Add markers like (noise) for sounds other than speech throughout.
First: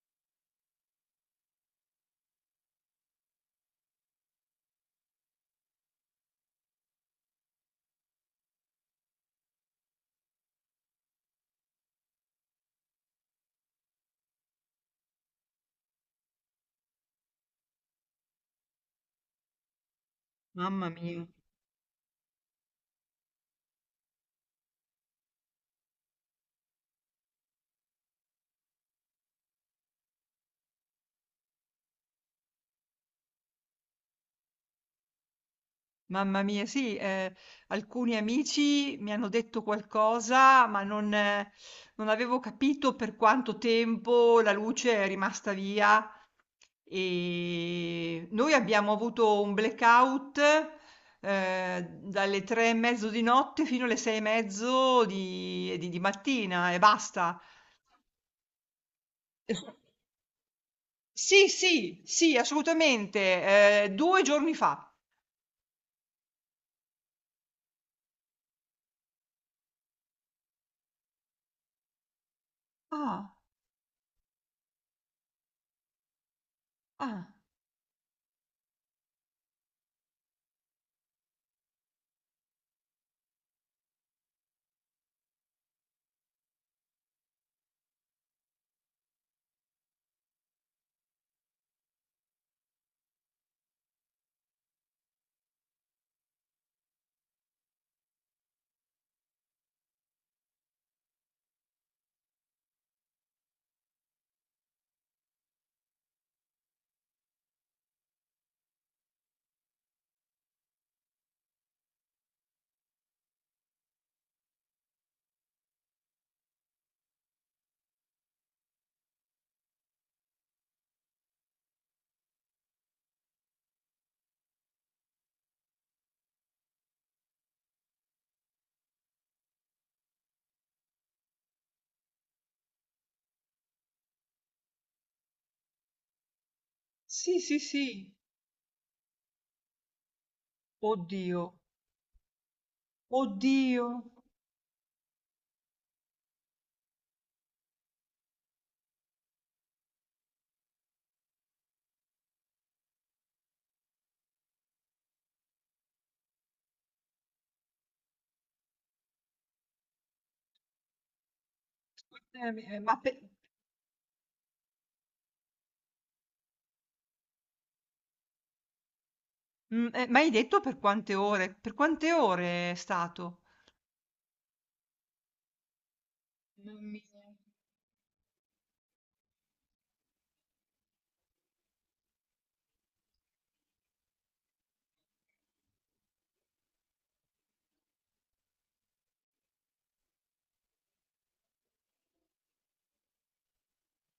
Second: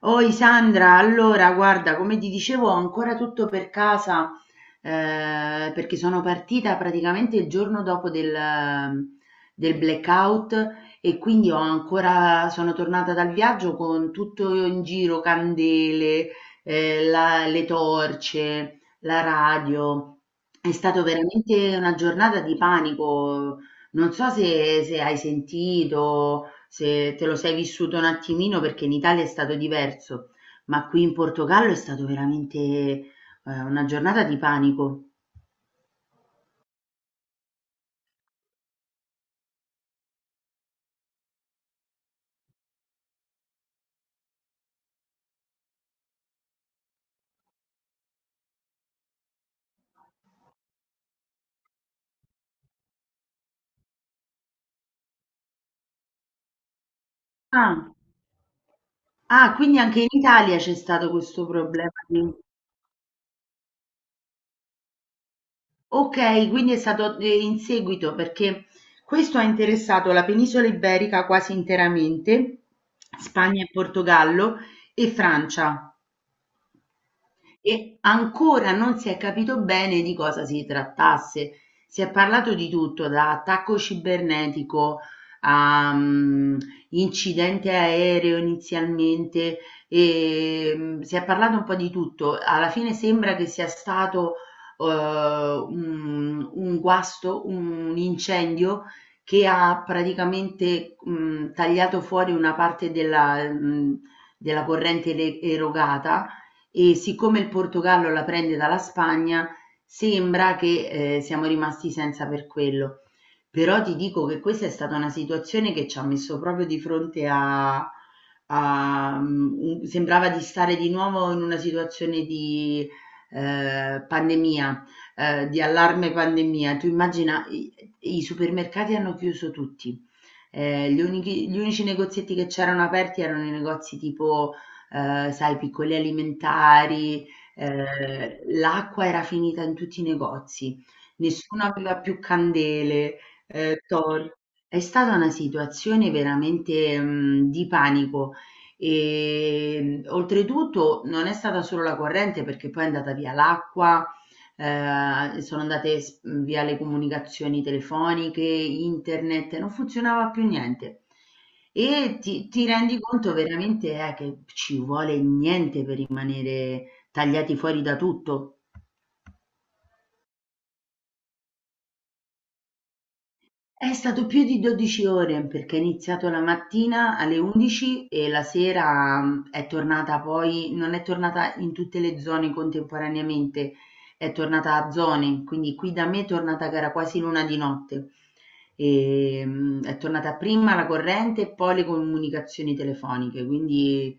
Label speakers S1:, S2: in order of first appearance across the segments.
S1: Oi Sandra, allora guarda, come ti dicevo, ho ancora tutto per casa perché sono partita praticamente il giorno dopo del blackout e quindi ho ancora, sono tornata dal viaggio con tutto in giro, candele, le torce, la radio. È
S2: Mamma
S1: stata
S2: mia,
S1: veramente una giornata di panico. Non so se hai sentito se te lo sei vissuto un attimino perché in Italia è stato diverso, ma qui in Portogallo è stato veramente, una giornata di panico.
S2: mamma mia, sì, alcuni amici mi hanno detto qualcosa, ma non avevo capito per quanto tempo la luce è rimasta via e noi abbiamo avuto un blackout, dalle 3:30 di notte fino alle 6:30 di mattina e basta.
S1: Ah, ah, quindi anche in Italia c'è stato questo
S2: Sì,
S1: problema
S2: sì,
S1: di-
S2: sì, assolutamente, 2 giorni fa.
S1: Ok, quindi è stato in seguito perché questo ha interessato la penisola iberica quasi interamente,
S2: Ah,
S1: Spagna e Portogallo e Francia.
S2: ah,
S1: E ancora non si è capito bene di cosa si trattasse. Si è parlato di tutto, da attacco cibernetico a incidente aereo inizialmente, e si è parlato un po' di tutto. Alla fine sembra che sia stato un guasto, un incendio che ha praticamente tagliato fuori una parte della corrente erogata, e siccome il Portogallo la prende dalla Spagna sembra che siamo rimasti senza per quello. Però ti dico che questa è stata una situazione che ci ha messo proprio di fronte a sembrava di stare di nuovo in una situazione di pandemia, di allarme pandemia. Tu immagina, i supermercati hanno chiuso tutti. Gli unici negozietti che c'erano aperti erano i negozi tipo, sai, piccoli alimentari.
S2: sì, sì, sì.
S1: L'acqua era finita in tutti i negozi,
S2: Oddio,
S1: nessuno aveva più candele.
S2: oddio.
S1: Thor. È stata una situazione veramente, di panico. Oltretutto non è stata solo la corrente perché poi è andata via l'acqua, sono andate via le comunicazioni telefoniche, internet, non funzionava più niente. E ti
S2: Scusami,
S1: ti rendi conto veramente, che ci vuole niente per rimanere tagliati fuori da tutto.
S2: ma hai detto per quante ore? Per quante ore è stato?
S1: È stato più di 12 ore perché è iniziato la
S2: Non mi-
S1: mattina alle 11 e la sera è tornata poi, non è tornata in tutte le zone contemporaneamente, è tornata a zone, quindi qui da me è tornata che era quasi l'una di notte. È tornata prima la corrente e poi le comunicazioni telefoniche, quindi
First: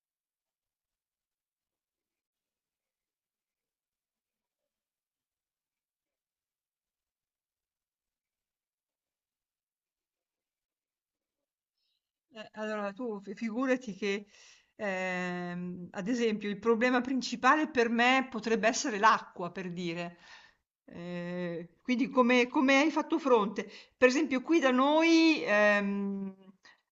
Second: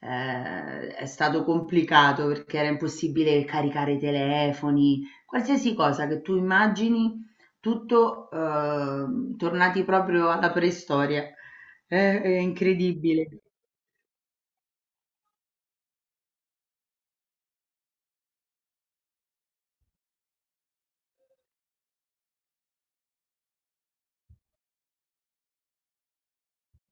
S1: è stato complicato perché era impossibile caricare i telefoni, qualsiasi cosa che tu immagini, tutto tornati proprio alla preistoria. È
S2: Allora, tu
S1: incredibile.
S2: figurati che, ad esempio, il problema principale per me potrebbe essere l'acqua, per dire. Quindi come hai fatto fronte? Per esempio, qui da noi,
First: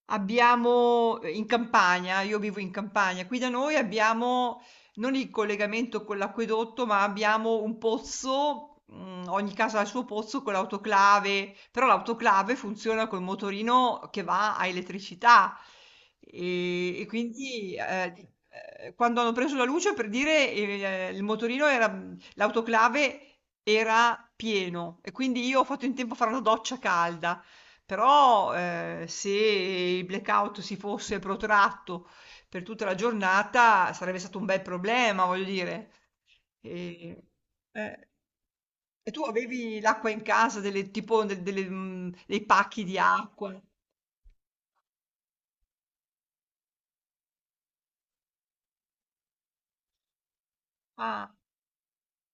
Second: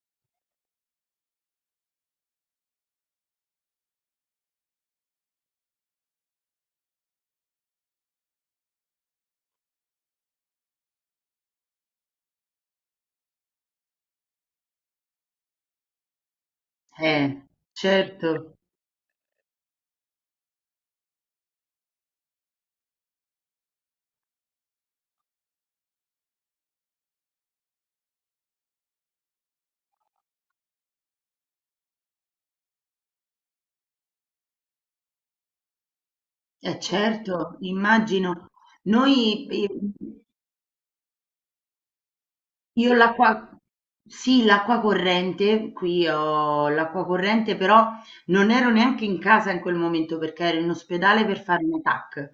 S2: abbiamo, in campagna, io vivo in campagna, qui da noi abbiamo non il collegamento con l'acquedotto, ma abbiamo un pozzo, ogni casa ha il suo pozzo con l'autoclave, però l'autoclave funziona col motorino che va a elettricità e
S1: Eh,
S2: quindi
S1: certo,
S2: quando hanno preso la luce per dire l'autoclave era pieno e quindi io ho fatto in tempo a fare una doccia calda. Però se il blackout si fosse protratto per tutta la giornata sarebbe stato un bel problema, voglio dire. E,
S1: certo,
S2: eh,
S1: immagino.
S2: e tu
S1: Noi,
S2: avevi l'acqua in casa, delle, tipo delle, dei pacchi
S1: io
S2: di
S1: l'acqua,
S2: acqua?
S1: sì, l'acqua corrente, qui ho l'acqua corrente, però non ero neanche in casa in quel momento perché ero in ospedale
S2: Ah,
S1: per fare un TAC.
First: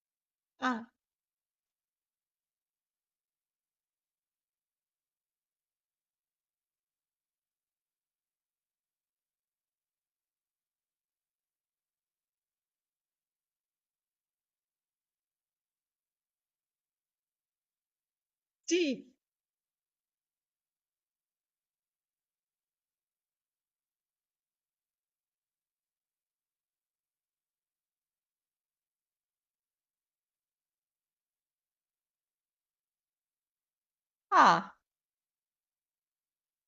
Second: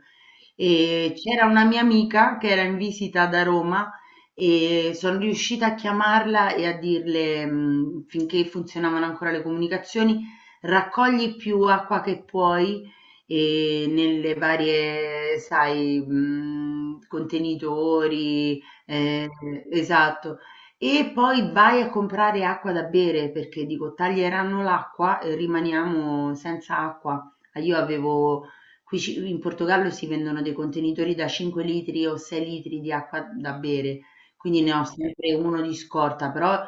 S2: ah,
S1: E c'era una mia amica che era in visita da Roma e sono riuscita a chiamarla e a dirle, finché funzionavano ancora le comunicazioni, raccogli più acqua che puoi e nelle varie, sai, contenitori.
S2: sì.
S1: Ehm, esatto. E poi vai a comprare acqua da bere perché dico taglieranno l'acqua e rimaniamo senza acqua. Ah, io avevo, in Portogallo si vendono dei contenitori da 5 litri o 6 litri di acqua da bere, quindi ne
S2: Ah,
S1: ho sempre uno di scorta, però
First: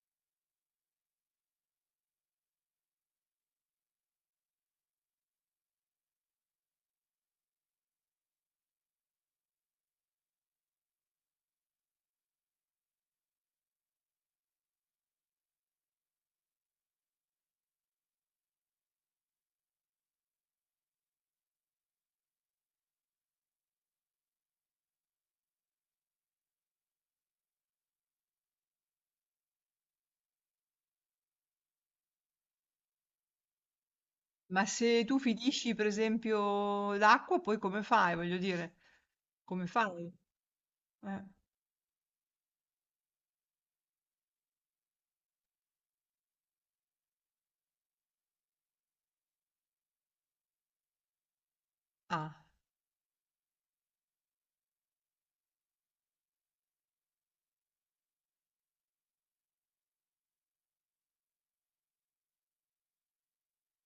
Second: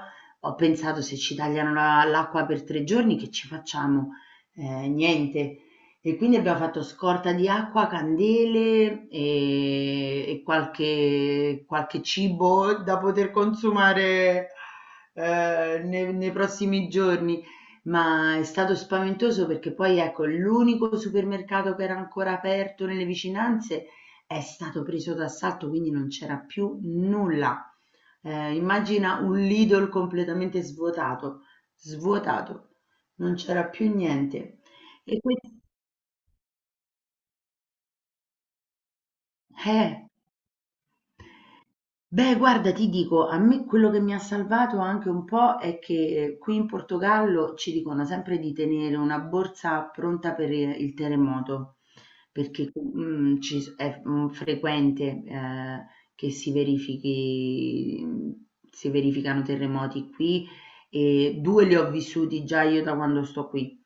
S1: ho pensato: se ci tagliano l'acqua per 3 giorni che ci facciamo? Niente. E quindi abbiamo fatto scorta di acqua, candele e qualche cibo da poter consumare nei prossimi giorni. Ma è stato spaventoso perché poi, ecco, l'unico supermercato che era ancora aperto nelle vicinanze è stato preso d'assalto, quindi non c'era più nulla. Immagina un Lidl completamente svuotato, svuotato, non c'era più niente.
S2: ma se tu
S1: E questo,
S2: finisci per esempio l'acqua, poi come fai? Voglio dire, come
S1: eh,
S2: fai? Eh,
S1: beh, guarda, ti dico, a me quello che mi ha salvato anche un po' è che qui in Portogallo ci dicono sempre di tenere una borsa pronta per il terremoto,
S2: Ah,
S1: perché è frequente che si verificano terremoti qui, e 2 li ho vissuti già io da quando sto qui.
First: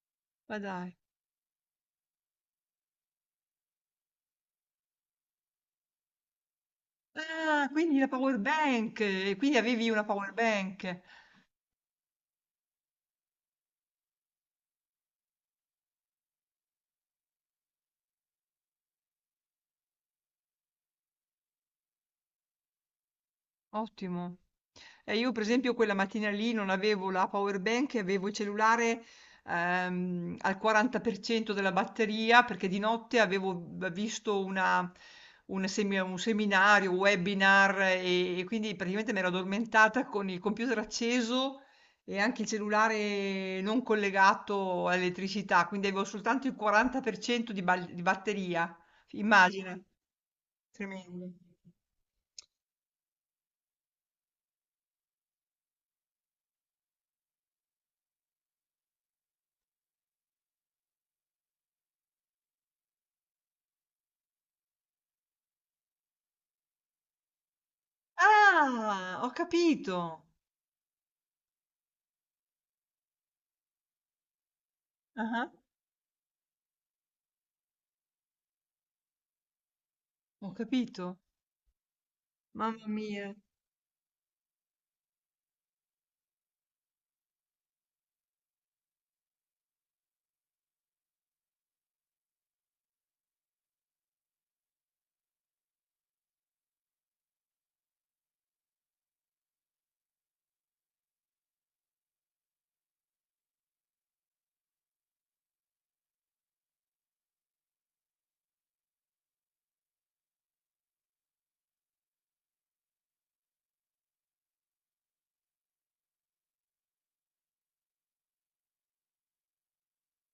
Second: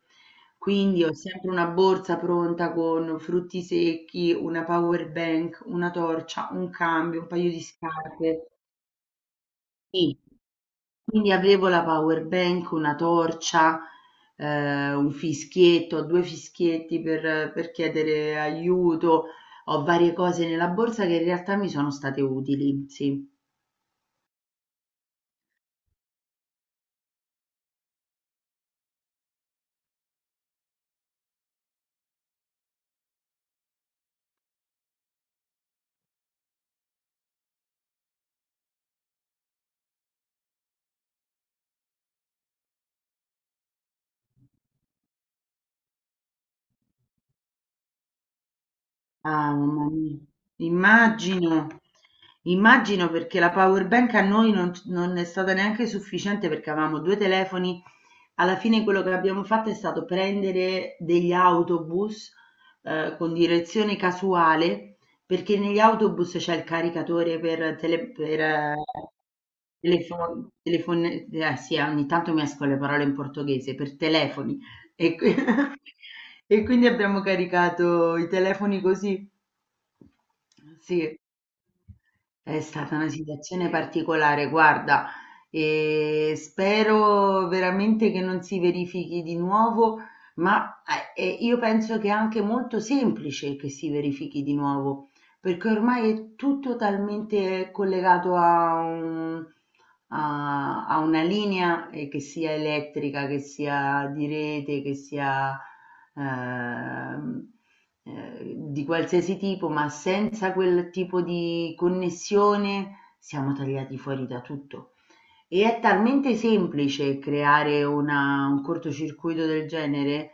S2: ma dai.
S1: Quindi ho sempre una borsa pronta con frutti secchi, una power bank, una torcia, un cambio, un paio di
S2: Ah, quindi la power
S1: scarpe.
S2: bank, e quindi avevi una
S1: Sì,
S2: power bank.
S1: quindi avevo la power bank, una torcia, un fischietto, 2 fischietti per chiedere aiuto. Ho varie cose nella borsa che in realtà mi sono state utili, sì.
S2: Ottimo. Io per esempio quella mattina lì non avevo la power bank, e avevo il cellulare al 40% della batteria perché di notte avevo visto un seminario, un webinar e quindi praticamente mi ero addormentata con il computer acceso e anche il cellulare non collegato all'elettricità, quindi avevo soltanto il 40% di batteria.
S1: Ah,
S2: Immagina,
S1: mamma mia.
S2: tremendo.
S1: Immagino, immagino perché la power bank a noi non è stata neanche sufficiente perché avevamo 2 telefoni. Alla fine quello che abbiamo fatto è stato prendere degli autobus con direzione casuale perché negli autobus c'è il caricatore per, tele, per
S2: Ah, ho capito.
S1: telefon, telefon- sì, ogni tanto mescolo le parole in portoghese, per telefoni. E qui
S2: Ah-ah,
S1: (laughs) e quindi abbiamo caricato i telefoni così.
S2: ho
S1: Sì.
S2: capito.
S1: È
S2: Mamma
S1: stata una
S2: mia.
S1: situazione particolare, guarda, e spero veramente che non si verifichi di nuovo, ma io penso che è anche molto semplice che si verifichi di nuovo perché ormai è tutto talmente collegato a una linea, che sia elettrica, che sia di rete, che sia ehm, di qualsiasi tipo, ma senza quel tipo di connessione siamo tagliati fuori da tutto. E è talmente semplice creare una un cortocircuito del genere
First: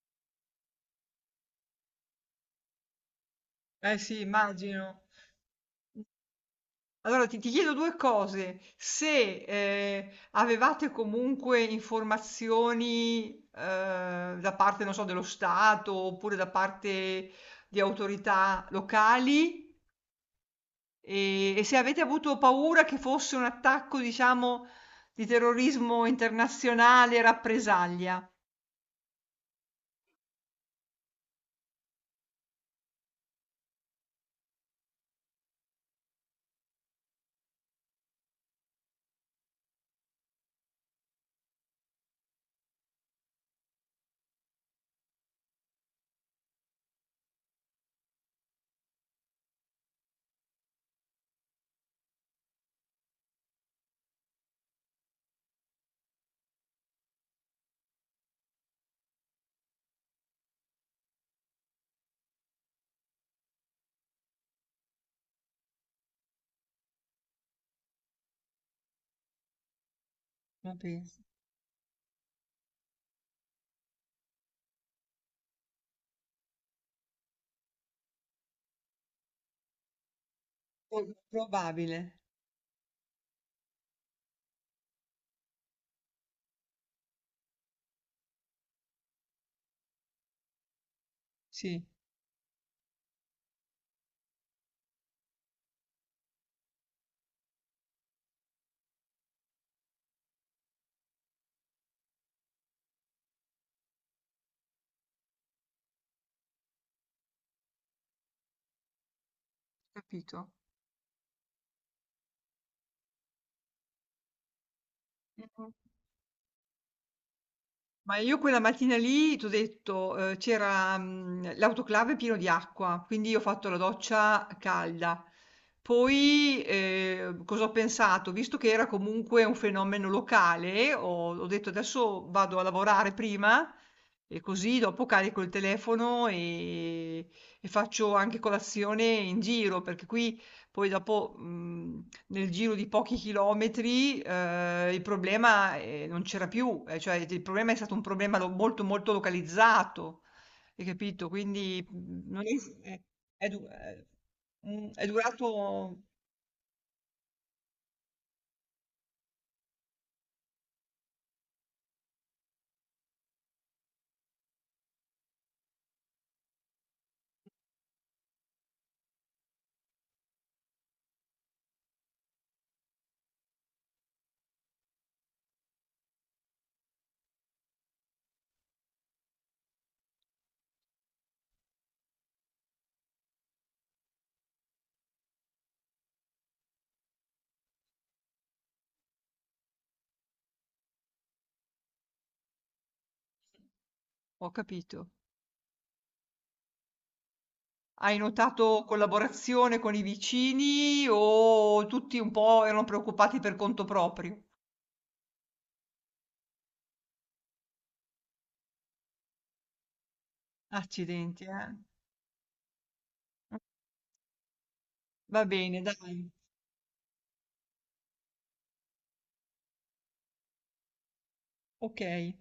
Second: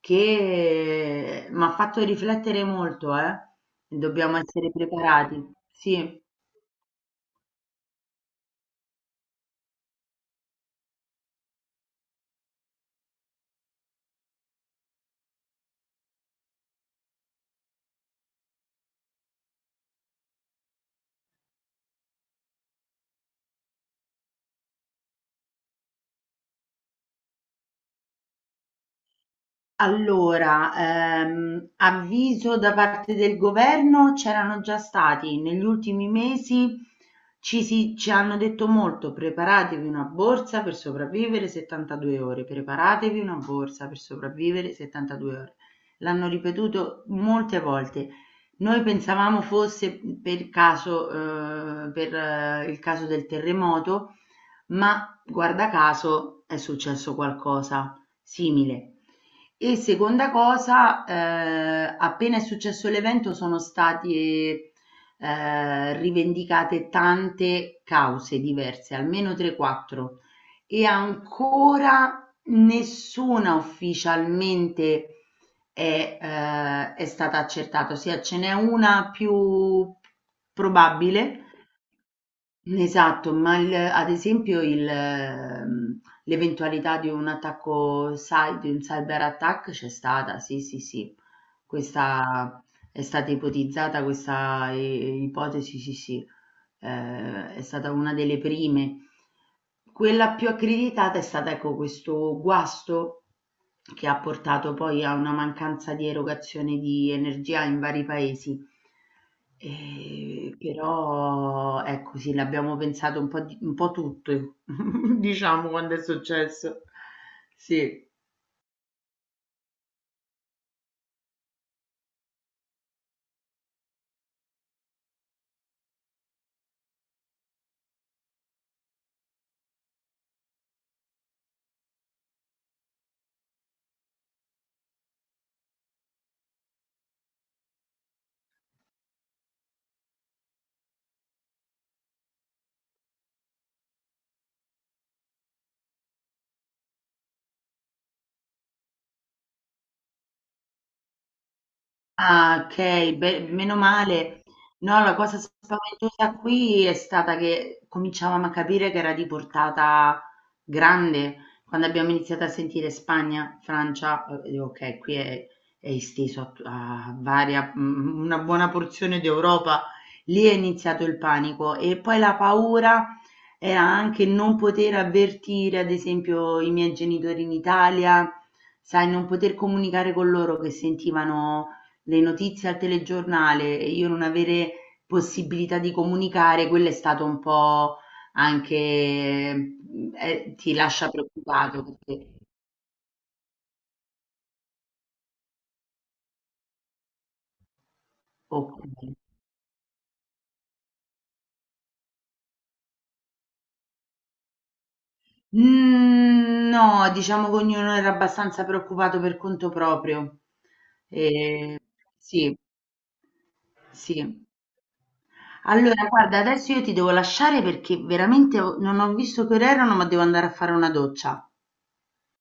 S1: che m'ha fatto riflettere molto, eh.
S2: Eh sì,
S1: Dobbiamo essere
S2: immagino.
S1: preparati. Sì.
S2: Allora ti chiedo due cose. Se avevate comunque informazioni da parte, non so, dello Stato oppure da parte di autorità locali e se avete avuto paura che fosse un attacco, diciamo, di terrorismo internazionale e rappresaglia.
S1: Allora, avviso da parte del governo c'erano già stati. Negli ultimi mesi ci hanno detto molto: preparatevi una borsa per sopravvivere 72 ore, preparatevi una borsa per sopravvivere 72 ore. L'hanno ripetuto molte volte. Noi pensavamo fosse per caso, per il caso del terremoto, ma guarda caso è successo qualcosa simile. E seconda cosa, appena è successo l'evento sono state rivendicate tante cause diverse, almeno 3-4,
S2: Ma
S1: e
S2: pensa.
S1: ancora nessuna ufficialmente è stata accertata, ossia ce n'è una più
S2: Pro-
S1: probabile.
S2: Probabile,
S1: Esatto, ma il ad esempio l'eventualità di un cyber attack c'è stata, sì, sì, sì.
S2: sì,
S1: Questa è stata ipotizzata questa i ipotesi, sì, sì, è stata una delle prime. Quella più accreditata è stata, ecco, questo guasto che ha portato poi a una mancanza di erogazione di energia in vari paesi.
S2: capito.
S1: Però ecco, sì, l'abbiamo pensato un po' tutte, (laughs) diciamo,
S2: Mhm.
S1: quando è successo. Sì.
S2: Ma io quella mattina lì, t'ho detto, c'era l'autoclave pieno di acqua, quindi io ho fatto la doccia calda. Poi cosa ho pensato? Visto che era comunque un fenomeno locale, ho detto adesso vado a lavorare prima e così dopo carico il telefono e faccio anche colazione in giro, perché qui poi dopo, nel giro di pochi chilometri, il problema, non c'era più, cioè il problema è stato un problema lo molto, molto localizzato, hai capito? Quindi, non
S1: Ah,
S2: es
S1: okay, beh,
S2: è du
S1: meno male.
S2: mhmm,
S1: No,
S2: è
S1: la cosa
S2: durato.
S1: spaventosa qui è stata che cominciavamo a capire che era di portata grande quando abbiamo iniziato a sentire Spagna, Francia, dico: "Okay, qui è esteso a una buona porzione d'Europa". Lì è iniziato il panico e poi la paura era anche non poter avvertire, ad esempio, i miei genitori in Italia, sai, non poter comunicare con loro che sentivano le notizie al telegiornale e io non avere possibilità di comunicare, quello è stato un po' anche ti lascia preoccupato perché
S2: Ho capito. Hai notato
S1: okay.
S2: collaborazione con i vicini o tutti un po' erano preoccupati per conto proprio?
S1: Mhmm, no, diciamo che ognuno era abbastanza preoccupato per conto proprio.
S2: Accidenti, eh.
S1: Ehm, sì, sì.
S2: Va bene,
S1: Allora
S2: dai.
S1: guarda, adesso io ti devo lasciare perché veramente ho non ho visto che ore erano, ma devo andare a fare una doccia.
S2: Okay.